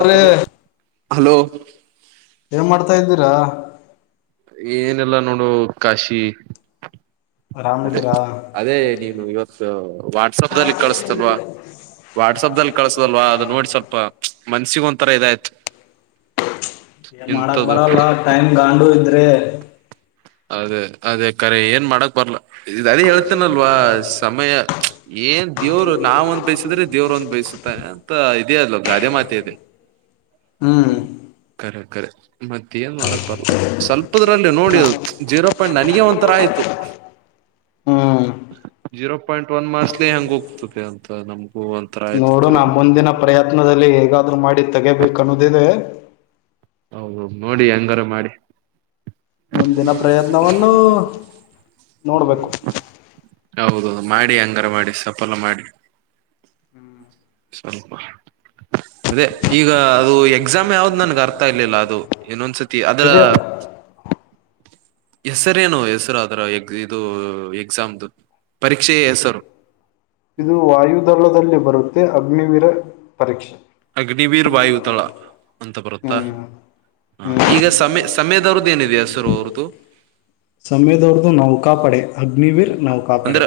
[unintelligible] Hello ಏನ್ [unintelligible] ಏನಿಲ್ಲ ನೋಡೋ ಕಾಶಿ. ಅದೇ ಆರಾಮಿದ್ದೀರಾ ಅದೇ ನೀನು ಇವತ್ತು ವಾಟ್ಸಪದಲಿ ಕಳಸತಲ್ವಾ ವಾಟ್ಸಪದಲಿ ಕಳ್ಸದಲ್ವಾ ಅದು ನೋಡಿ ಸ್ವಲ್ಪ ಚ ಮನ ಸಿವ್ ಒಂಥರ ಇದಾಯ್ತು. ಏನ್ ಮಾಡಕ್ ಇಂಥದ್ದು ಬರಲ್ಲ ಟೈಮ್ ಗಾಂಡು ಇದ್ರೆ [inaudible] ಅದೇ ಅದೇ ಕರೆ ಏನ್ ಮಾಡಕ್ ಬರ್ಲ ಇದ ಅದೇ ಹೇಳ್ತೇನಲ್ವ ಸಮಯ ಏನ್ ದೇವ್ರು ನಾವ ಒಂದ್ ಬಯಸಿದ್ರೆ ದೇವ್ರ್ ಒಂದ್ ಬಯಸುತ್ತ ಅಂತ ಇದೇ ಅಲ್ ಗಾದೆ ಮಾತ ಇದೆ ಹ್ಮ್ ಕರೆ ಕರೆ ಮತ್ತೇನು ಮಾಡಕ್ ಬರಲ್ಲ ಸ್ವಲ್ಪದ್ರಲ್ಲಿ ನೋಡಿ ಅದು ಜೀರೋ ಪಾಯಿಂಟ್ ನನಗ ಒಂಥರ ಆಯ್ತು ಹ್ಮ್ ಜೀರೋ ಪಾಯಿಂಟ್ ಒಂದ ಮಾಸ್ ಹೆಂಗ ಹೋಗ್ತದೆ ಅಂತ ನಮಗೂ ಒಂದ್ ನೋಡು ನಾ ಮುಂದಿನ ಪ್ರಯತ್ನದಲ್ಲಿ ಹೇಗಾದ್ರು ಮಾಡಿ ತೆಗೆಬೇಕಣ್ಣೋದಿದೆ ಹ ನೋಡಿ ಹೆಂಗಾರ ಮಾಡಿ ಮುಂದಿನ ಪ್ರಯತ್ನವನ್ನು ನೋಡ್ಬೇಕು ಹೌದೌದು ಮಾಡಿ ಅಂಗಾರ ಮಾಡಿ ಸಫಲ ಮಾಡಿ ಸ್ವಲ್ಪ ಅದೇ ಈಗ ಅದು ಎಕ್ಸಾಮ್ ಯಾವ್ದ್ ನನ್ಗೆ ಅರ್ಥ ಆಗಲಿಲ್ಲ ಅದು ಏನೊಂದ್ಸತಿ ತಿ ಆದ ಇದೇ ಹೆಸರೇನು ಹೆಸರು ಅ್ರ ಎ ಇದು ಎಕ್ಸಾಮ್ದು ಪರೀಕ್ಷೆಯೇ ಹೆಸರು ಇದು ವಾಯುುದಳದಲ್ಲಿ ಬರುತ್ತೆ ಅಗ್ನಿವೀರ ಪರೀಕ್ಷೆ ಅಗ್ನಿವೀರ್ ವಾಯು ತಳ ಅಂತ ಬರುತ್ತಾ ಹ್ಮ್ ಹ್ಮ್ ಹ ಈಗ ಸಮಯ ಸಮಯದ ಅವ್ರದ್ದು ಏನಿದೆಯ ಎಸರು ಅವ್ರ್ದು ಸಮಯದವ್ರದ್ದು ನೌಕಾಪಡೆ ಅಗ್ನಿವೀರ್ ನೌಕಾಪಡೆ ಅಂದ್ರೆ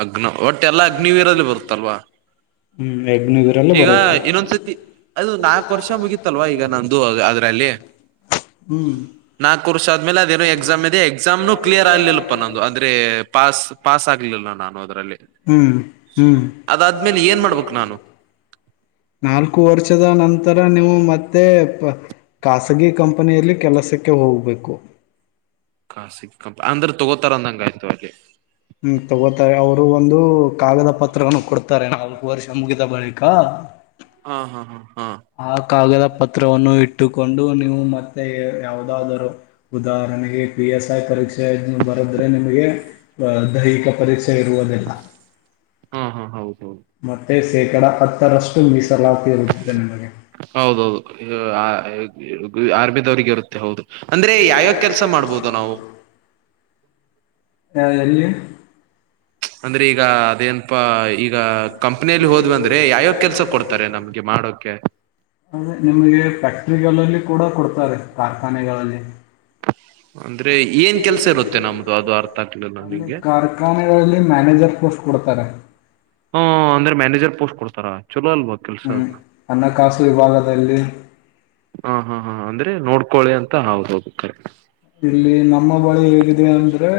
ಅಗ್ನ ಒಟ್ಟೆ ಎಲ್ಲಾ ಅಗ್ನಿವೀರದಲ್ಲಿ ಬರುತ್ತಲ್ವಾ ಹ್ಮ್ ಅಗ್ನಿವೀರಲ್ಲಿ ಈಗ ಬರುತ್ತೆ ಇನ್ನೊಂದ್ಸತಿ. ಅದು ನಾಲ್ಕು ವರ್ಷ ಮುಗಿತ್ತಲ್ವಾ ಈಗ ನಂದು ಅದೇ ಅದ್ ಬೆಲ್ಯ ಹ್ಮ್ ನಾಕು ವರ್ಷ ಆದ್ಮೇಲೆ ಅದೇನೋ ಎಕ್ಸಾಮ್ ಇದೆ ಎಕ್ಸಾಮ್ನು ಕ್ಲಿಯರ್ ಆಗ್ಲಿಲ್ಲಪ್ಪ ನು ನಂದು ಅಂದ್ರೆ ಪಾಸ್ ಪಾಸ್ ಆಗ್ಲಿಲ್ಲ ನಾನು ಹದ್ರೆ ಹ್ಮ್ ಹ್ಮ್ ಅದಾದ್ಮೇಲೆ ಏನ್ ಮಾಡ್ಬೇಕು ನಾನು ನಾಲ್ಕು ವರ್ಷದ ನಂತರ ನೀವು ಮತ್ತೆ ನೀವು ಖಾಸಗಿ ಕಂಪನಿಯಲ್ಲಿ ಕೆಲಸಕ್ಕೆ ಹೋಗಬೇಕು ಖಾಸಿ ಕಂ ಅಂದ್ರೆ ತಗೋತಾರ ಅಂದಂಗಯ್ತು ಅಲ್ಲಿ ಹ್ಮ್ ತಗೋತಾರೆ ಅವ್ರು ಒಂದು ಕಾಗದ ಪತ್ರವನ್ನು ಕೊಡ್ತಾರೆ ನಮ್ಗ ವರ್ಷ ಮುಗಿದ ಬಳಿಕಾ ಹಾ ಹಾ ಹಾ ಹಾದ್ ಕಾಗದ ಪತ್ರವನ್ನು ಇಟ್ಟುಕೊಂಡು ನೀವು ಮತ್ತೆ ಯಾವುದಾದರು ಉದಾಹರಣೆಗೆ ಪಿ ಎಸ್ ಐ ಪರೀಕ್ಷೆ ಬರದ್ರೆ ನಿಮಗೆ ದೈಹಿಕ ಪರೀಕ್ಷೆ ಬೇಡುವರಿಲ್ಲ. ಹಾ ಹಾ ಹಾ ಹೌದೌದು ಮತ್ತೇ ಶೇಕಡ ಹತ್ತರಷ್ಟು ಮೀಸಲಾತಿ ಇರುತ್ತದೆ ನಮಗೆ. ಹೌದೌದು [inaudible] ಆರ್ಮಿದವ್ರಿಗೆ ಇರುತ್ತೆ ಹೌದು. ಅಂದ್ರೆ ಯಾವ್ಯಾವ್ ಕೆಲ್ಸ ಮಾಡ್ಬೋದು ನಾವು. ಹ ಎಲ್ಲಿ. ಅಂದ್ರೆ ಈಗ ಅದೇನ್ಪಾ ಈ ಗ ಕಂಪ್ನಿಯಲಿ ಹೋದ್ವಂದ್ರೆ ಯಾವ್ಯಾವ ಕೆಲ್ಸ ಕೊಡ್ತಾರೆ ನಮ್ಗೆ ಮಾಡೋಕೆ. ಅಂದ್ರೆ ನಿಮಗೆ ಫ್ಯಾಕ್ಟ್ರಿಗಳಲ್ಲಿ ಕೂಡ ಕೊಡ್ ಕಾರ್ಖಾನೆಗಳಲ್ಲಿ. ಅಂದ್ರೆ ಏನ್ ಕೆಲ್ಸ ಇರುತ್ತೆ ನಮ್ದು ಅದು ಅರ್ಥ ಆಗ್ಲಿಲ್ಲ ಅಲ್ಲಿ ನನಗೆ. ಕಾರ್ಖಾನೆಗಳಲ್ಲಿ ಮ್ಯಾನೇಜರ್ ಪೋಸ್ಟ್ ಕೊಡ್ತಾರೆ ಹೂಂ ಅಂದ್ರೆ ಮ್ಯಾನೇಜರ್ ಪೋಸ್ಟ್ ಕೊಡ್ತ್ ತರ ಹ್ಮ್ ಹಣಕಾಸು ವಿಭಾಗದಲ್ಲಿ ಹಾ ಹಾ ಹಾ ಅಂದ್ರೆ ನೋಡ್ಕೊಳಿ ಅಂತ ಹೌದೌದು ಕರೆಕ್ಟ್. ಇಲ್ಲಿ ನಮ್ಮ ಬಳಿ ಹೇಗಿದೆ ಅಂದ್ರೆ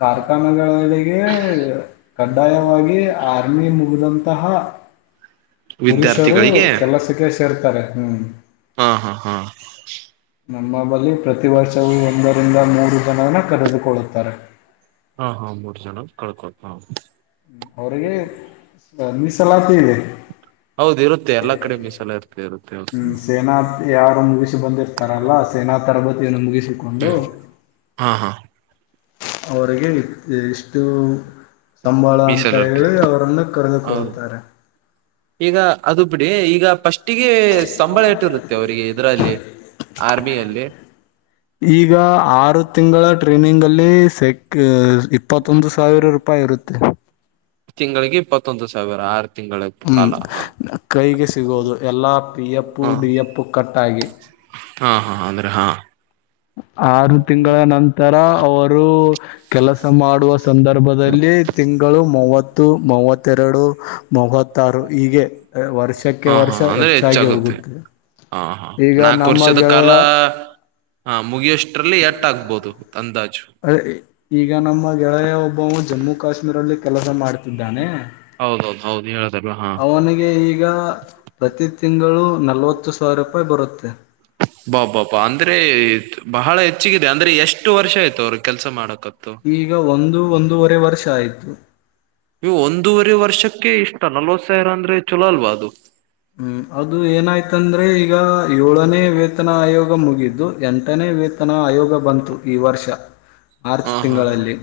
ಕಾರ್ಖಾನೆಗಳಿಗೆ ಕಡ್ಡಾಯವಾಗಿ ಆರ್ಮಿ ಮುಗಿದಂತಹ ಪುರುಷರು ವಿದ್ಯಾರ್ಥಿಗಳಿಗೆ ಕೆಲಸಕ್ಕೆ ಸೇರ್ತಾರೆ. ಹ್ಮ್. ಹಾ ಹಾ ಹಾ. ನಮ್ಮ ಬಲಿ ಪ್ರತಿ ವರ್ಷವೂ ಒಂದರಿಂದ ಮೂರು ಜನವನ್ನ ಕರೆದುಕೊಳ್ಳುತ್ತಾರೆ. ಹಾ ಹಾ ಮೂರ್ ಜನ ಕಳ್ಕೋತಾ ಅವ್ರಿಗೆ ಮೀಸಲಾತಿ ಇದೆ. ಹೌದು ಇರುತ್ತೆ ಎಲ್ಲಾ ಕಡೆ ಮೀಸಲ ಇರ್ತೆ ಇರುತ್ತೆ ಹ್ಮ್ ಸೇನಾ ಯಾರು ಮುಗಿಸಿ ಬಂದಿರ್ತಾರಲ್ಲ ಸೇನಾ ತರಬೇತಿಯನ್ನು ಮುಗಿಸಿಕೊಂಡು. ಹಾ ಹಾ ಅವ್ರಿಗೆ ಇಷ್ಟು ಸಂಬಳ ಅಂತ ಮೀಸಲು ಇರ್ತೆ ಹೇಳಿ ಅವ್ರನ್ನ ಹೌದು ಕರೆದುಕೊಳ್ಳುತ್ತಾರೆ. ಈಗ ಅದು ಬಿಡಿ ಈಗ ಫಸ್ ಟ್ಟಿಗೆ ಸಂಬಳ ಎಟ್ಟಿರುತ್ತೆ ಅವರಿಗೆ ಇದರಲ್ಲಿ. ಆರ್ಮಿಯಲ್ಲಿ. ಈಗಾ ಆರು ತಿಂಗಳ ಟ್ರೈನಿಂಗ್ ಅಲ್ [unintelligible] ಸೆಕ್. ಇಪ್ಪತ್ತೊಂದು ಸಾವಿರ ರೂಪಾಯಿ ಇರುತ್ತೆ. ತಿಂಗಳಿಗೆ ಇಪ್ಪತ್ತೊಂದು ಸಾವಿರ ಆರ್. ಹ್ಮ್ ಕೈಗೆ ಸಿಗೋದು ಎಲ್ಲಾ ಪಿಯಪ್ಪು ಹ ಡಿಯಪ್ಪು ಕಟ್ಟಾಗಿ. ಹಾ ಹಾ ಅಂದ್ರ ಹಾ. ಆರು ತಿಂಗಳ ನಂತರ ಅವರು. ಕೆಲಸ ಮಾಡುವ ಸಂದರ್ಭದಲ್ಲಿ ತಿಂಗಳು ಮೂವತ್ತು ಮೂವತ್ತೆರಡು ಮೂವತ್ತಾರು ಈಗೆ ವರ್ಷಕ್ಕೆ ಹಾ ಹಾ ವರ್ಷ ಅಂದ್ರೆ ಹೆಚ್ಚಾಗಿ ಹೆಚ್ಚಾಗುತ್ತೆ ಹೋಗುತ್ತೆ ಹಾ ಹಾ ಈಗ ನಾಲ್ಕು ನಮ್ಮ ವರ್ಷದ ಗೆಳೆಯ. ಲ್ಲಿ ಎಟ್ಟ ಆಗಬೌದು. ಅ ಇ ಈಗ. ಎ ನಮ್ಮಗೆಳೆಯ್. ಜಮ್ಮು ಕಶ್ಮೀರಲ್ಲಿ. ಕೆಲಸ ಮಾಡ್ತಿದ್ದಾನೆ. ಹೌದೌದ. ಹೌದ ನೀ ಹೇಳ. ಅವನಿಗೆ ಈಗಾ. ಪ್ರತಿ ತಿಂಗಳು ನಲವತ್ತು ಸಾವಿರ ರೂಪಾಯಿ ಬರುತ್ತೆ. ಬಾ ಬಾಪಾ ಅಂದ್ರೆ ಬಹಳ ಹೆಚ್ಚಗಿದೆ ಅಂದ್ರೆ ಎಷ್ಟು ವರ್ಷ ಆಯ್ತು ಅವರ ಕೆಲ್ಸ ಮಾಡಕ್. ಈಗ ಒಂದು ಒಂದೂವರೆ ವರ್ಷಾಯಿತು. ವು ಒಂದೂವರೆ ವರ್ಷಕ್ಕೆ ಇಷ್ಟ ನಲವತ್ತು ಸಾವಿರ ಅಂದ್ರೆ ಚಲೋ ಅಲ್ವಾ ಅದು. ಹ್ಮ್ ಅದು ಏನೈತಂದ್ರೆ ಈ. ಈಗ ಏಳನೇ ವೇತನ ಆಯೋಗ ಮುಗಿದು ಎಂಟನೇ ವೇತನ ಆಯೋಗ ಬಂತು ಈ ವರ್ಷ. ಮಾರ್ಚ್ ಹಾ ಹಾ ಹಾ ತಿಂಗಳಲ್ಲಿ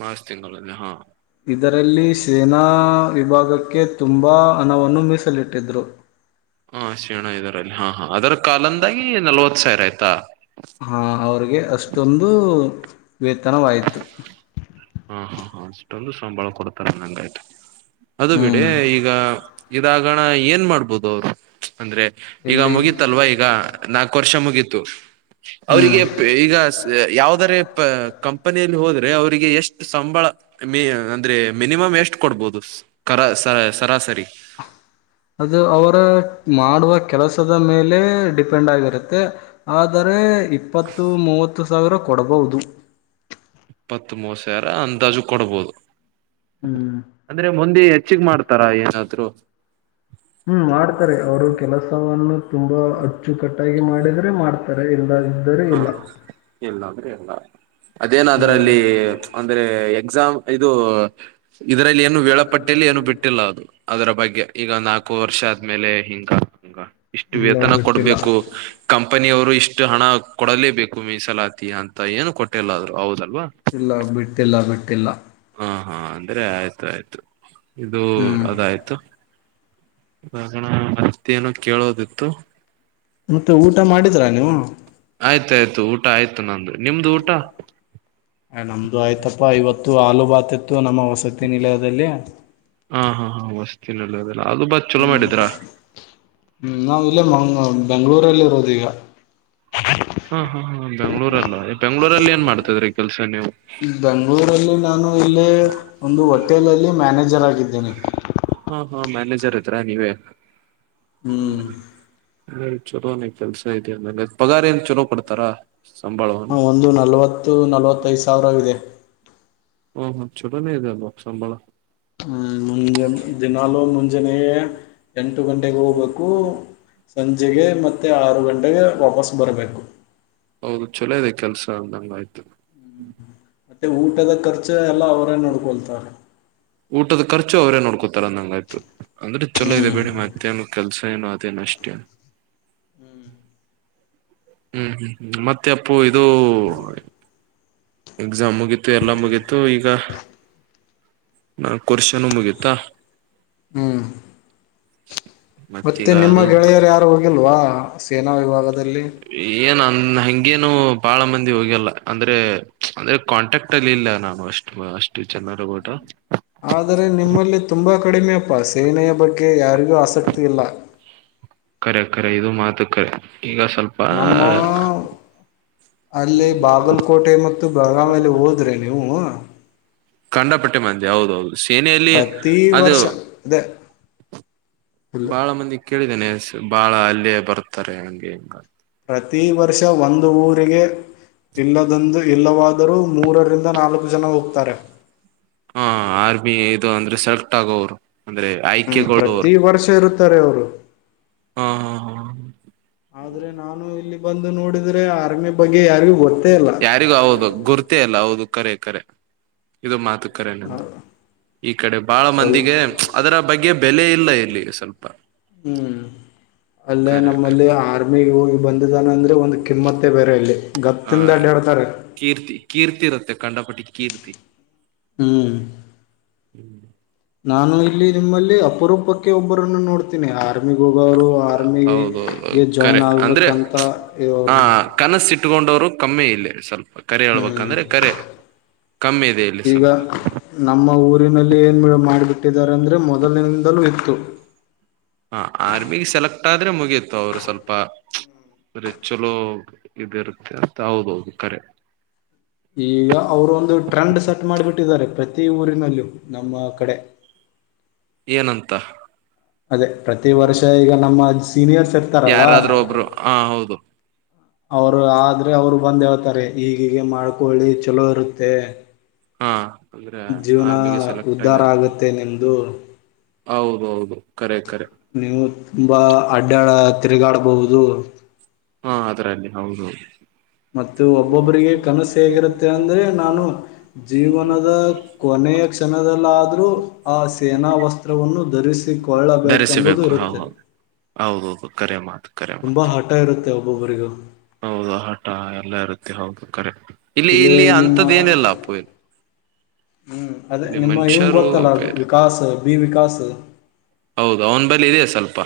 ಮಾರ್ಚ್ ತಿಂಗಳಲ್ಲಿ ಹಾ. ಇದರಲ್ಲಿ ಸೇನಾ ವಿಭಾಗಕ್ಕ. ಕೆ ತುಂಬಾ ಹಣವನ್ನು ಮೀಸಲಿಟ್ಟಿದ್ರು. ಹ ಶೇಣ ಇದರಲ್ಲಿ ಹಾ ಹಾ ಅದರ ಕಾಲಂದಾಗಿ ನಲ್ವತ್ ಸಾವಿರೈತಾ. ಹಾ ಅವ್ರಿಗೆ ಅಷ್ಟೊಂದು. ವೇತನವಾಯಿತು. ಹಾ ಹಾ ಹಾ ಅಷ್ಟೊಂದು ಸಂಬಳ ಕೊಡ್ತಾರ ಅಂದಂಗಾಯ್ತು. ಅದು ಬಿಡೆ ಹ್ಮ್ ಈಗ. ಇದಾಗಣ ಏನ್ ಮಾಡ್ಬೋದು ಅವರು. ಅಂದ್ರೆ ಈಗ ಎಲ್ಲಿ ಮುಗಿತಲ್ವಾ ಈಗ ನಾಕ್ ವರ್ಷ ಮುಗೀತು ಅವರಿಗೆ ಹ್ಮ್ ಈಗ ಸ ಯಾವದಾರೆ ಪ ಕಂಪನಿಯಲ್ಲಿ ಹೋದ. ಅವರಿಗೆ ಎಷ್ಟ. ಸಂಬಳ ಮೆ ಅಂದ್ರೆ ಮಿನಿಮಮ್ ಎಷ್ಟು ಕೊಡ್ಬೋದು ಕರ ಸ ಸರಾಸರಿ. ಅದು ಅವರ ಮಾಡುವ ಕೆಲಸದ ಮೇಲೆ ಡಿಪೆಂಡ್ ಆಗಿರುತ್ತೆ ಆದರೆ ಇಪ್ಪತ್ತು ಮೂವತ್ತು ಸಾವಿರ ಕೊಡಬಹುದು. ಇಪ್ಪತ್ ಮೂವತ್ತು ಸಾವಿರ ಅಂದಾಜು ಕೊಡ್ಬೋದು. ಹ್ಮ್ ಅಂದ್ರೆ ಮುಂದೆ. ಹೆಚ್ಚಿಗೆ ಮಾಡ್ತಾರಾ ಏನಾದ್ರು. ಹ್ಮ್ ಮಾಡ್ತಾರೆ ಅವರು ಕೆಲಸವನ್ನು. ತುಂಬಾ ಅಚ್ಚುಕಟ್ಟಾಗಿ ಮಾಡಿದ್ರೆ ಮಾಡ್ತಾರೆ ಇಲ್ಲ ಇದ್ದರೆ ಹ ಇಲ್ಲ ಇಲ್ಲ ಅಂದ್ರೆ ಇಲ್ಲ ಅದೇನ ಅದ್ರಲ್ಲಿ ಅಂದ್ರೆ. ಎಕ್ಸಾಮ್ ಇದು. ಇದರಲ್ಲಿ ಏನು ವೇಳಾಪಟ್ಟಿಯಲ್ಲಿ ಏನು ಬಿಟ್ಟಿಲ್ಲ ಅದು. ಅದರ ಬಗ್ಗೆ ಈಗ ನಾಲ್ಕು ವರ್ಷ ಆದ್ಮೇಲೆ ಹಿಂಗ ಹಂಗ ಹ. ಇಲ್ಲ ವೇತನ ಬಿಟ್ಟಿಲ್ಲ ಕೊಡ್ಬೇಕು ಕಂ ಕಂಪನಿಯವರು ಇಷ್ಟು ಹಣ ಕೊಡಲೇಬೇಕು ಮೀಸಲಾತಿ ಅಂತ ಏನು ಕೊಟ್ಟಿಲ್ಲಾ ಅವ್ರ ಹೌದ. ಇಲ್ಲ ಬಿಟ್ಟಲ್ಲ ಬಿಟ್ಟ. ತಿಲ್ಲ ಹಾ ಹಾ ಅಂದ್ರೆ ಆಯ್ತು ಆಯ್ತು. ಇದು ಹ್ಮ್ ಅದಾಯ್ತು. ಹಣ ಅತಿ ಏನೋ ಕೇಳೋದಿತ್ತು. ಮತ್ತೆ ಊಟ ಮಾಡಿದ್ರಾ ಆಯ್ತಾಯ್ತು ಊಟ ಆಯ್ತು. ನಂದು ನಿಮ್ದು ಊಟ ಆ ನಮ್ದು ಆಯ್ತಪ್ಪ ಇವತ್ತು. ತ್ತು ಆಲೂ ಬಾತ್ ಇತ್ತು ನಮ್ಮ ಓಸು. ಹಾ ಹಾ ಹಾ ಮಸ್ತತಿ ನಲ್ಲಿ. ಹ್ಮ್ ಹ್ಮ್ ನಾವ ಇಲ್ಲೇ ಮಂಗ ಬೆಂಗಳೂರಲ್ಲಿ ಇರೋದ ಈಗ. ಹಾ ಹಾ ಹ ಬೆಂಗ್ಳೂರಲ್ಲ ಬೆಂಗ್ಳೂರಲ್ಲಿ ಏನ್ ಮಾಡ್ತದ್ರೀ ಈ ಕೆಲ್ಸ ನೀವು. ಬೆಂಗಳೂರಲ್ಲಿ ನಾನು ಇಲ್ಲಿ ಒಂದು ಹೋಟೆಲಲ್ಲಿ ಮ್ಯಾನೇಜರ್ ಆಗಿದ್ದೇನೆ. ಹಾ ಹಾ ಮ್ಯಾನೇಜರ್ ಇದ್ರಾ ನೀವೇ. ಹ್ಮ್ ಚಲೋನ ಕೆಲ್ಸ ಇದೆಯಲ್ಲ ಅಂಗಾರ್ ಪಗಾರ್ ಏನ್. ಚಲೋ ಕೊಡ್ತಾರಾ. ಹಾ ಒಂದು ನಲ್ವತ್ತು ನಲ್ವತ್ತೈದ್ ಸ್ ಸಾವಿರ ಇದೆ. ಹ್ಮು ಹ್ಮು ಚುಲೋ ನೇ ಇದೆ ಅಲ್ವಾ ಸಂಬಳ. ಹ್ಮ್ ಮುಂಜೆ ದಿನಾಲೂ ಮುಂಜೆನೆ ಏನ್ ಎಂಟು ಗಂಟೆಗೆ ಹೋಗ್ಬೇಕು ಸಂಜೆಗೆ ಮತ್ತೆ ಆರು ಗಂಟ್ ಗೆ ವಾಪಸ್ ಬರ್ಬೇಕು. ಹೌದು ಚೊಲೋ ಇದೆ ಕೆಲ್ಸ ಅಂದಂಗಾಯ್ತು. ಮತ್ತೆ ಊಟದ ಖರ್ ಚ ಎಲ್ಲ ಅವರೇ ನೋಡ್ಕೊಳ್ತಾರ. ಊಟದ ಖರ್ಚು ಅವರೇ ನೋಡ್ಕೋತಾರನ್ನಂಗಾಯ್ತು. ಅಂದ್ರೆ ಚುಲೋ ಇದೆೇ ಹ್ಮ್. ಬಿಡಿ ಮತ್ತೇನ ಕೆಲ್ಸ. ಏನು ಅದೇನಷ್ಟೇನ್ ಹ್ಮ್ ಹ್ಮ್ ಹ್ಮ್ ಮತ್ತೆ ಅಪ್ಪು ಇದು ಎಕ್ಸಾಮ್ ಮುಗೀತು ಎಲ್ಲ ಮುಗೀತು ಈಗ ನಾಲ್ಕ ವರ್ಷಾನು ಮುಗೀತಾ. ಹ್ಮ್. [inaudible] ಮತ್ತೆ ನಿಮ್ಮ ಅದು ಗೆಳೆಯರ್ ಯಾರು ಹೋಗಿಲ್ವಾ. ನಾ ವಿಭಾಗ ಏನ್ ಅಂದ್ ಹೆಂ ಗೇನು ಬಾಳ ಮಂದಿ ಹೋಗೇಲ್ಲ ಅಂದ್ರೆ, ಅಂದ್ರೆ ಕಾಂಟ್ಯಾಕ್ಟ್ ಅಲ್ಲಿ ಇಲ್ಲ ನಾನು ಅಷ್ಟ್ ಅಷ್ಟು ಜನರಗೂಡ. ಆದರೆ ನಿಮ್ಮಲ್ಲಿ ತುಂಬಾ ಕಡಿಮೆಯಪ್ಪ ಸೇನೆಯ ಬಗ್ಗೆ ಯಾರಿಗೂ ಆಸಕ್ತಿ ಇಲ್ಲ. ಕರೆ ಕರೆ ಇದು ಮಾತು ಕರೆ. ಈಗ ಸ್ವಲ್ಪ ನಮ್ಮ ಅಲ್ಲಿ ಬಾಗಲಕೋಟೆ ಮತ್ತು ಬೆಳಗಾವಿಯಲ್ಲಿ ಹೋದ್ರೆ ನೀವು ಕಂಡ ಪಟ್ಟೆ ಮಂದಿ ಹೌದೌದು. ಸೇನೆಯಲ್ಲಿ ಪ್ರತಿ ಅದು ವರ್ಷ ಅದೇ ಫುಲ್ ಬಾಳ ಮಂದಿ ಕೇಳಿ ನೆ ಬಾಳ ಅಲ್ಲೇ ಬರ್ತಾರೆ ಹಂಗೆ ಹಿಂಗ ಪ್ರತಿ ವರ್ಷ ಒಂದು ಊರಿಗೆ [inaudible] ಇಲ್ಲದೊಂದು ಇಲ್ಲವಾ ದರು ಮೂರರಿಂದ ನಾಲ್ಕು ಜನ ಹೋಗ್ತಾರೆ. ಹಾ ಆರ್ಮಿ ಇದು ಅಂದ್ರೆ ಸೆಲೆಕ್ಟ್ ಆಗೋರು. ಹ್ಮ್ ಪ್ರತಿ ವರ್ಷ ಇರುತ್ತಾರೆ ಅವರು. ಹಾ ಹಾ ಹಾ ಆದ್ರೆ ನಾನು ಇಲ್ಲಿ ಬಂದು ನೋಡಿದ್ರೆ ಆರ್ಮಿ ಬಗ್ಗೆ ಯಾರಿಗೂ ಗೊತ್ ಯಾರಿಗೂ ಹೌದು ಗುರ್ತೆ ಇಲ್ಲ ಹೌದು. ಕರೆ ಕರೆ ಇದು ಮಾತು ಕರೆನು ಈ ಕಡೆ ಬಾಳ ಸ್ವಲ್ಪ ಮಂದಿಗೆ ಅದರ ಬಗ್ಗೆ ಬೆಲೆ ಇಲ್ಲ ಇಲ್ಲಿ ಸ್ವಲ್ಪ. ಹ್ಮ್ ಅಲ್ಲೇ ಕರೆ ಕರೆ ನಮ್ಮಲ್ಲಿ ಆರ್ಮಿ ಹೋಗಿ ಬಂದಿದ್ದಾನ ಅಂದ್ರೆ ಒಂದು ಕಿಮ್ಮತ್ತೆ ಬೇರೆ ಇಲ್ಲಿ ಹ ಗತ್ತಿಂದ ಅಡ್ಡಾಡ್ತಾರೆ. ಕಂಡಾಪಟ್ಟಿ ಕೀರ್ತಿ. ಹ್ಮ್. ಹ್ಮ. ನಾನು ಇಲ್ಲಿ ನಿಮ್ಮಲ್ಲಿ ಅಪರೂಪಕ್ಕೆ ಒಬ್ ಒಬ್ಬರನ್ನು ನೋಡ್ತೀನಿ. ಆರ್ಮಿಗೆ ಹೋಗೋರು ಹೌದೌದು ಆರ್ಮಿಗೆ ಕರೆ ಜಾಯ್ನ್ ಅಂದ್ರೆ ಆಗ್ಬೇಕಂತ ಇರೋರು ಇಟ್ಕೊಂಡೋರು ಕಮ್ಮಿ ಇಲ್ಲಿ ಸ್ವಲ್ಪ್. ಕರೆ ಹ್ಮ್ ಹೇಳ್ಬೇಕಂದ್ರೆ ಕರೆ. ಕಮ್ಮಿ ಇದೆ ಇಲ್ಲಿ ಈಗ ಸ್ವಲ್ಪ ನಮ್ಮ ಊರಿನಲ್ಲಿ ಏನ್ ಮಾಡ್ಬಿಟ್ಟಿದ್ದಾರೆ ಅಂದ್ರೆ ಮೊದಲಿನಿಂದಲೂ ಇತ್ತು. ಹಾ ಆರ್ಮಿಗೆ ಸೆಲೆಕ್ಟ್ ಆದ್ರೆ ಮುಗೀತು ಅವರು ಸ್ವಲ್ಪ ಚುಲೋ ಇದಿರುತ್ತೆ ಅಂತ ಹೌದೌದು ಕರೆ. ಈಗ ತಿ ಊರಿನಲ್ಲೂ ನಮ್ಮ ಕಡೆ. ಏನಂತ. ಅದೇ ಪ್ರತಿ ವರ್ಷ ಈಗ ನಮ್ಮ ಸೀನಿಯರ್ಸ್ ಇರ್ತಾರಲ್ಲ ಯಾರಾದ್ರೂ ಒಬ್ರು ಹಾ ಹೌದು. ಅವ್ರು ಆದ್ರೆ ಅವ್ರು ಬಂದ್ ಹೇಳ್ತಾರೆ ಈಗೀಗೆ ಮಾಡ್ಕೊಳ್ಳಿ ಚುಲೋ ಇರುತ್ತೆ. ಹಾ ಅಂದ್ರೆ ಜೀವನ ಆರ್ಮಿಗೆ ಸೆಲೆಕ್ಟ್ ಉದ್ಧಾರ ಆಗ್ಯ ಆಗುತ್ತೆ ನಿಮ್ದು. ಹೌದೌದು ಕರೆ. ಕರೆ ನೀವು ತುಂಬಾ ಅಡ್ಡಾಡಾ ತಿರುಗಾಡ್ಬಹುದು. ಹಾ ಅದ್ರಲ್ಲಿ ಹೌದೌದು. ಮತ್ತು ಒಬ್ಬೊಬ್ಬರಿಗೆ ಕನಸು ಹೇಗಿರುತ್ತೆ ಅಂದರೆ ನಾನು ಜೀವನದ ಕೊನೆಯ ಕ್ಷಣದಲ್ಲಾದ್ರೂ ಆ ಸೇನಾ ವಸ್ತ್ರವನ್ನು ಧರಿಸಿಕೊಳ್ಳಬೇಕೆಂಬುದು ಧರಿಸಬೇಕು ಹಾ ಇರುತ್ತೆ. ಹೌದು ಹೌದೌದು ಕರೆ ಮಾತ್ ತುಂಬಾ ಹಠ ಇರು ತ್ತೆ ಒಬ್ಬೊಬ್ಬರಿಗೂ. ಹೌದು ಹಠ ಎಲ್ಲ ಇರುತ್ತೆ ಹೌದು ಕರೆ. ಇಲ್ಲಿ ಇಲ್ಲಿ ಅಂತದ್ದ ಏನಲ್ಲ ಅಪ್ಪು ಇಲ್ಲಿ. ಹ್ಮ್ ಅದೇ ಇಲ್ಲಿ ನಿಮ್ಮ ಇವಂಗ ಮನುಷ್ಯರು ಗೊತ್ತಲ್ಲ ಬೇರೆ ವಿಕಾಸ್, ಬಿ ವಿಕಾಸ. ಹೌದು ಅವನ ಬಲ್ಲಿ ಇದೆ ಸ್ವಲ್ಪ.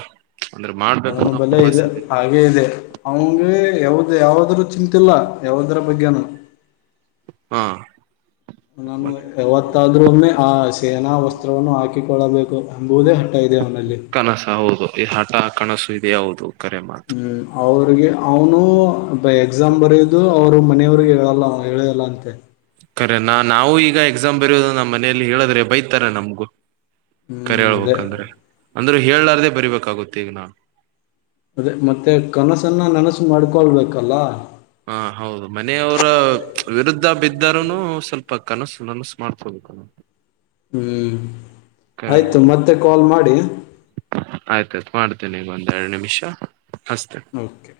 ಅಂದ್ರೆ ಅವನು ಮಾಡ್ಬೇಕನ್ನೋ ಬಲೆ ಹುಮ್ಮಸ್ ಇದೆ ಹಾಗೆ ಇದೆ ಅವನ್ ಯಾವ್ದ ಯಾವಾದ್ರೂ ಚಿಂತಿಲ್ಲ. ಯಾವ್ದರ ಬಗ್ಗೇನು. ಹಾ ನಾನು ಯಾವತ್ತಾದ್ರೂ ಒಮ್ಮೆ ಆ ಸೇನಾ ವಸ್ತ್ರವನ್ನು ಹಾಕಿಕೊಳ್ಳಬೇಕು ಎಂಬುದೇ ಹಠ ಇದೆ ಅವನಲ್ಲಿ. ಕನಸ ಹೌದು ಈ ಹ ಆ ಕನಸು ಇದೆ ಹೌದು. ಕರೆ ಮಾತು ಹ್ಮ್ ಅವ್ರಿಗೆ ಅವ್ನು ಎಕ್ಸಾಮ್ ಬರೇದು ಅವ್ರು ಮನೆಯವ್ರಿಗೆ ಹೇಳಲ್ಲ ಹೇಳೇಇಲ್ಲ ಅಂತೆ. ಕರೇನಾ ನಾವು ಈಗ ಎಕ್ಸಾಮ್ ಬರೆಯೋದ ನಮ್ಮ್ ಮನೆಯಲ್ಲಿ ಹೇಳಿದ್ರೆ ಬೈತಾರೆ ನಮ್ಗು. ಕರೆ ಹ್ಮ್ ಅದೇ ಹೇಳ್ಬೇಕಂದ್ರೆ ಅಂದ್ರೆ ಹೇಳ್ಲಾರ್ದೇ ಬರಿಬೇಕಾಗುತ್ತೆ ಈಗ ನಾ ಅದೇ ಮತ್ತೆ ಕನಸನ್ನ ನನ ಸ್ ಮಾಡ್ಕೊಳ್ಬೇಕಲ್ಲಾ. ಹಾ ಹೌದು ಮನೆಯವರ ವಿರುದ್ಧ ಬಿದ್ ದ್ದರೂನು ಸ್ವಲ್ಪ ಕನಸು ನನಸು ಮಾಡ್ಕೊಬೇಕು. ಹ್ಮ್ ಆಯ್ತು ಮತ್ತೆ ಕಾಲ್ ಮಾಡಿ. ಮಾಡ್ತೇನೆ ಒಂದ್ ಎರಡು ನಿಮಿಷ. ಹಸ್ತೆ ಓಕೆ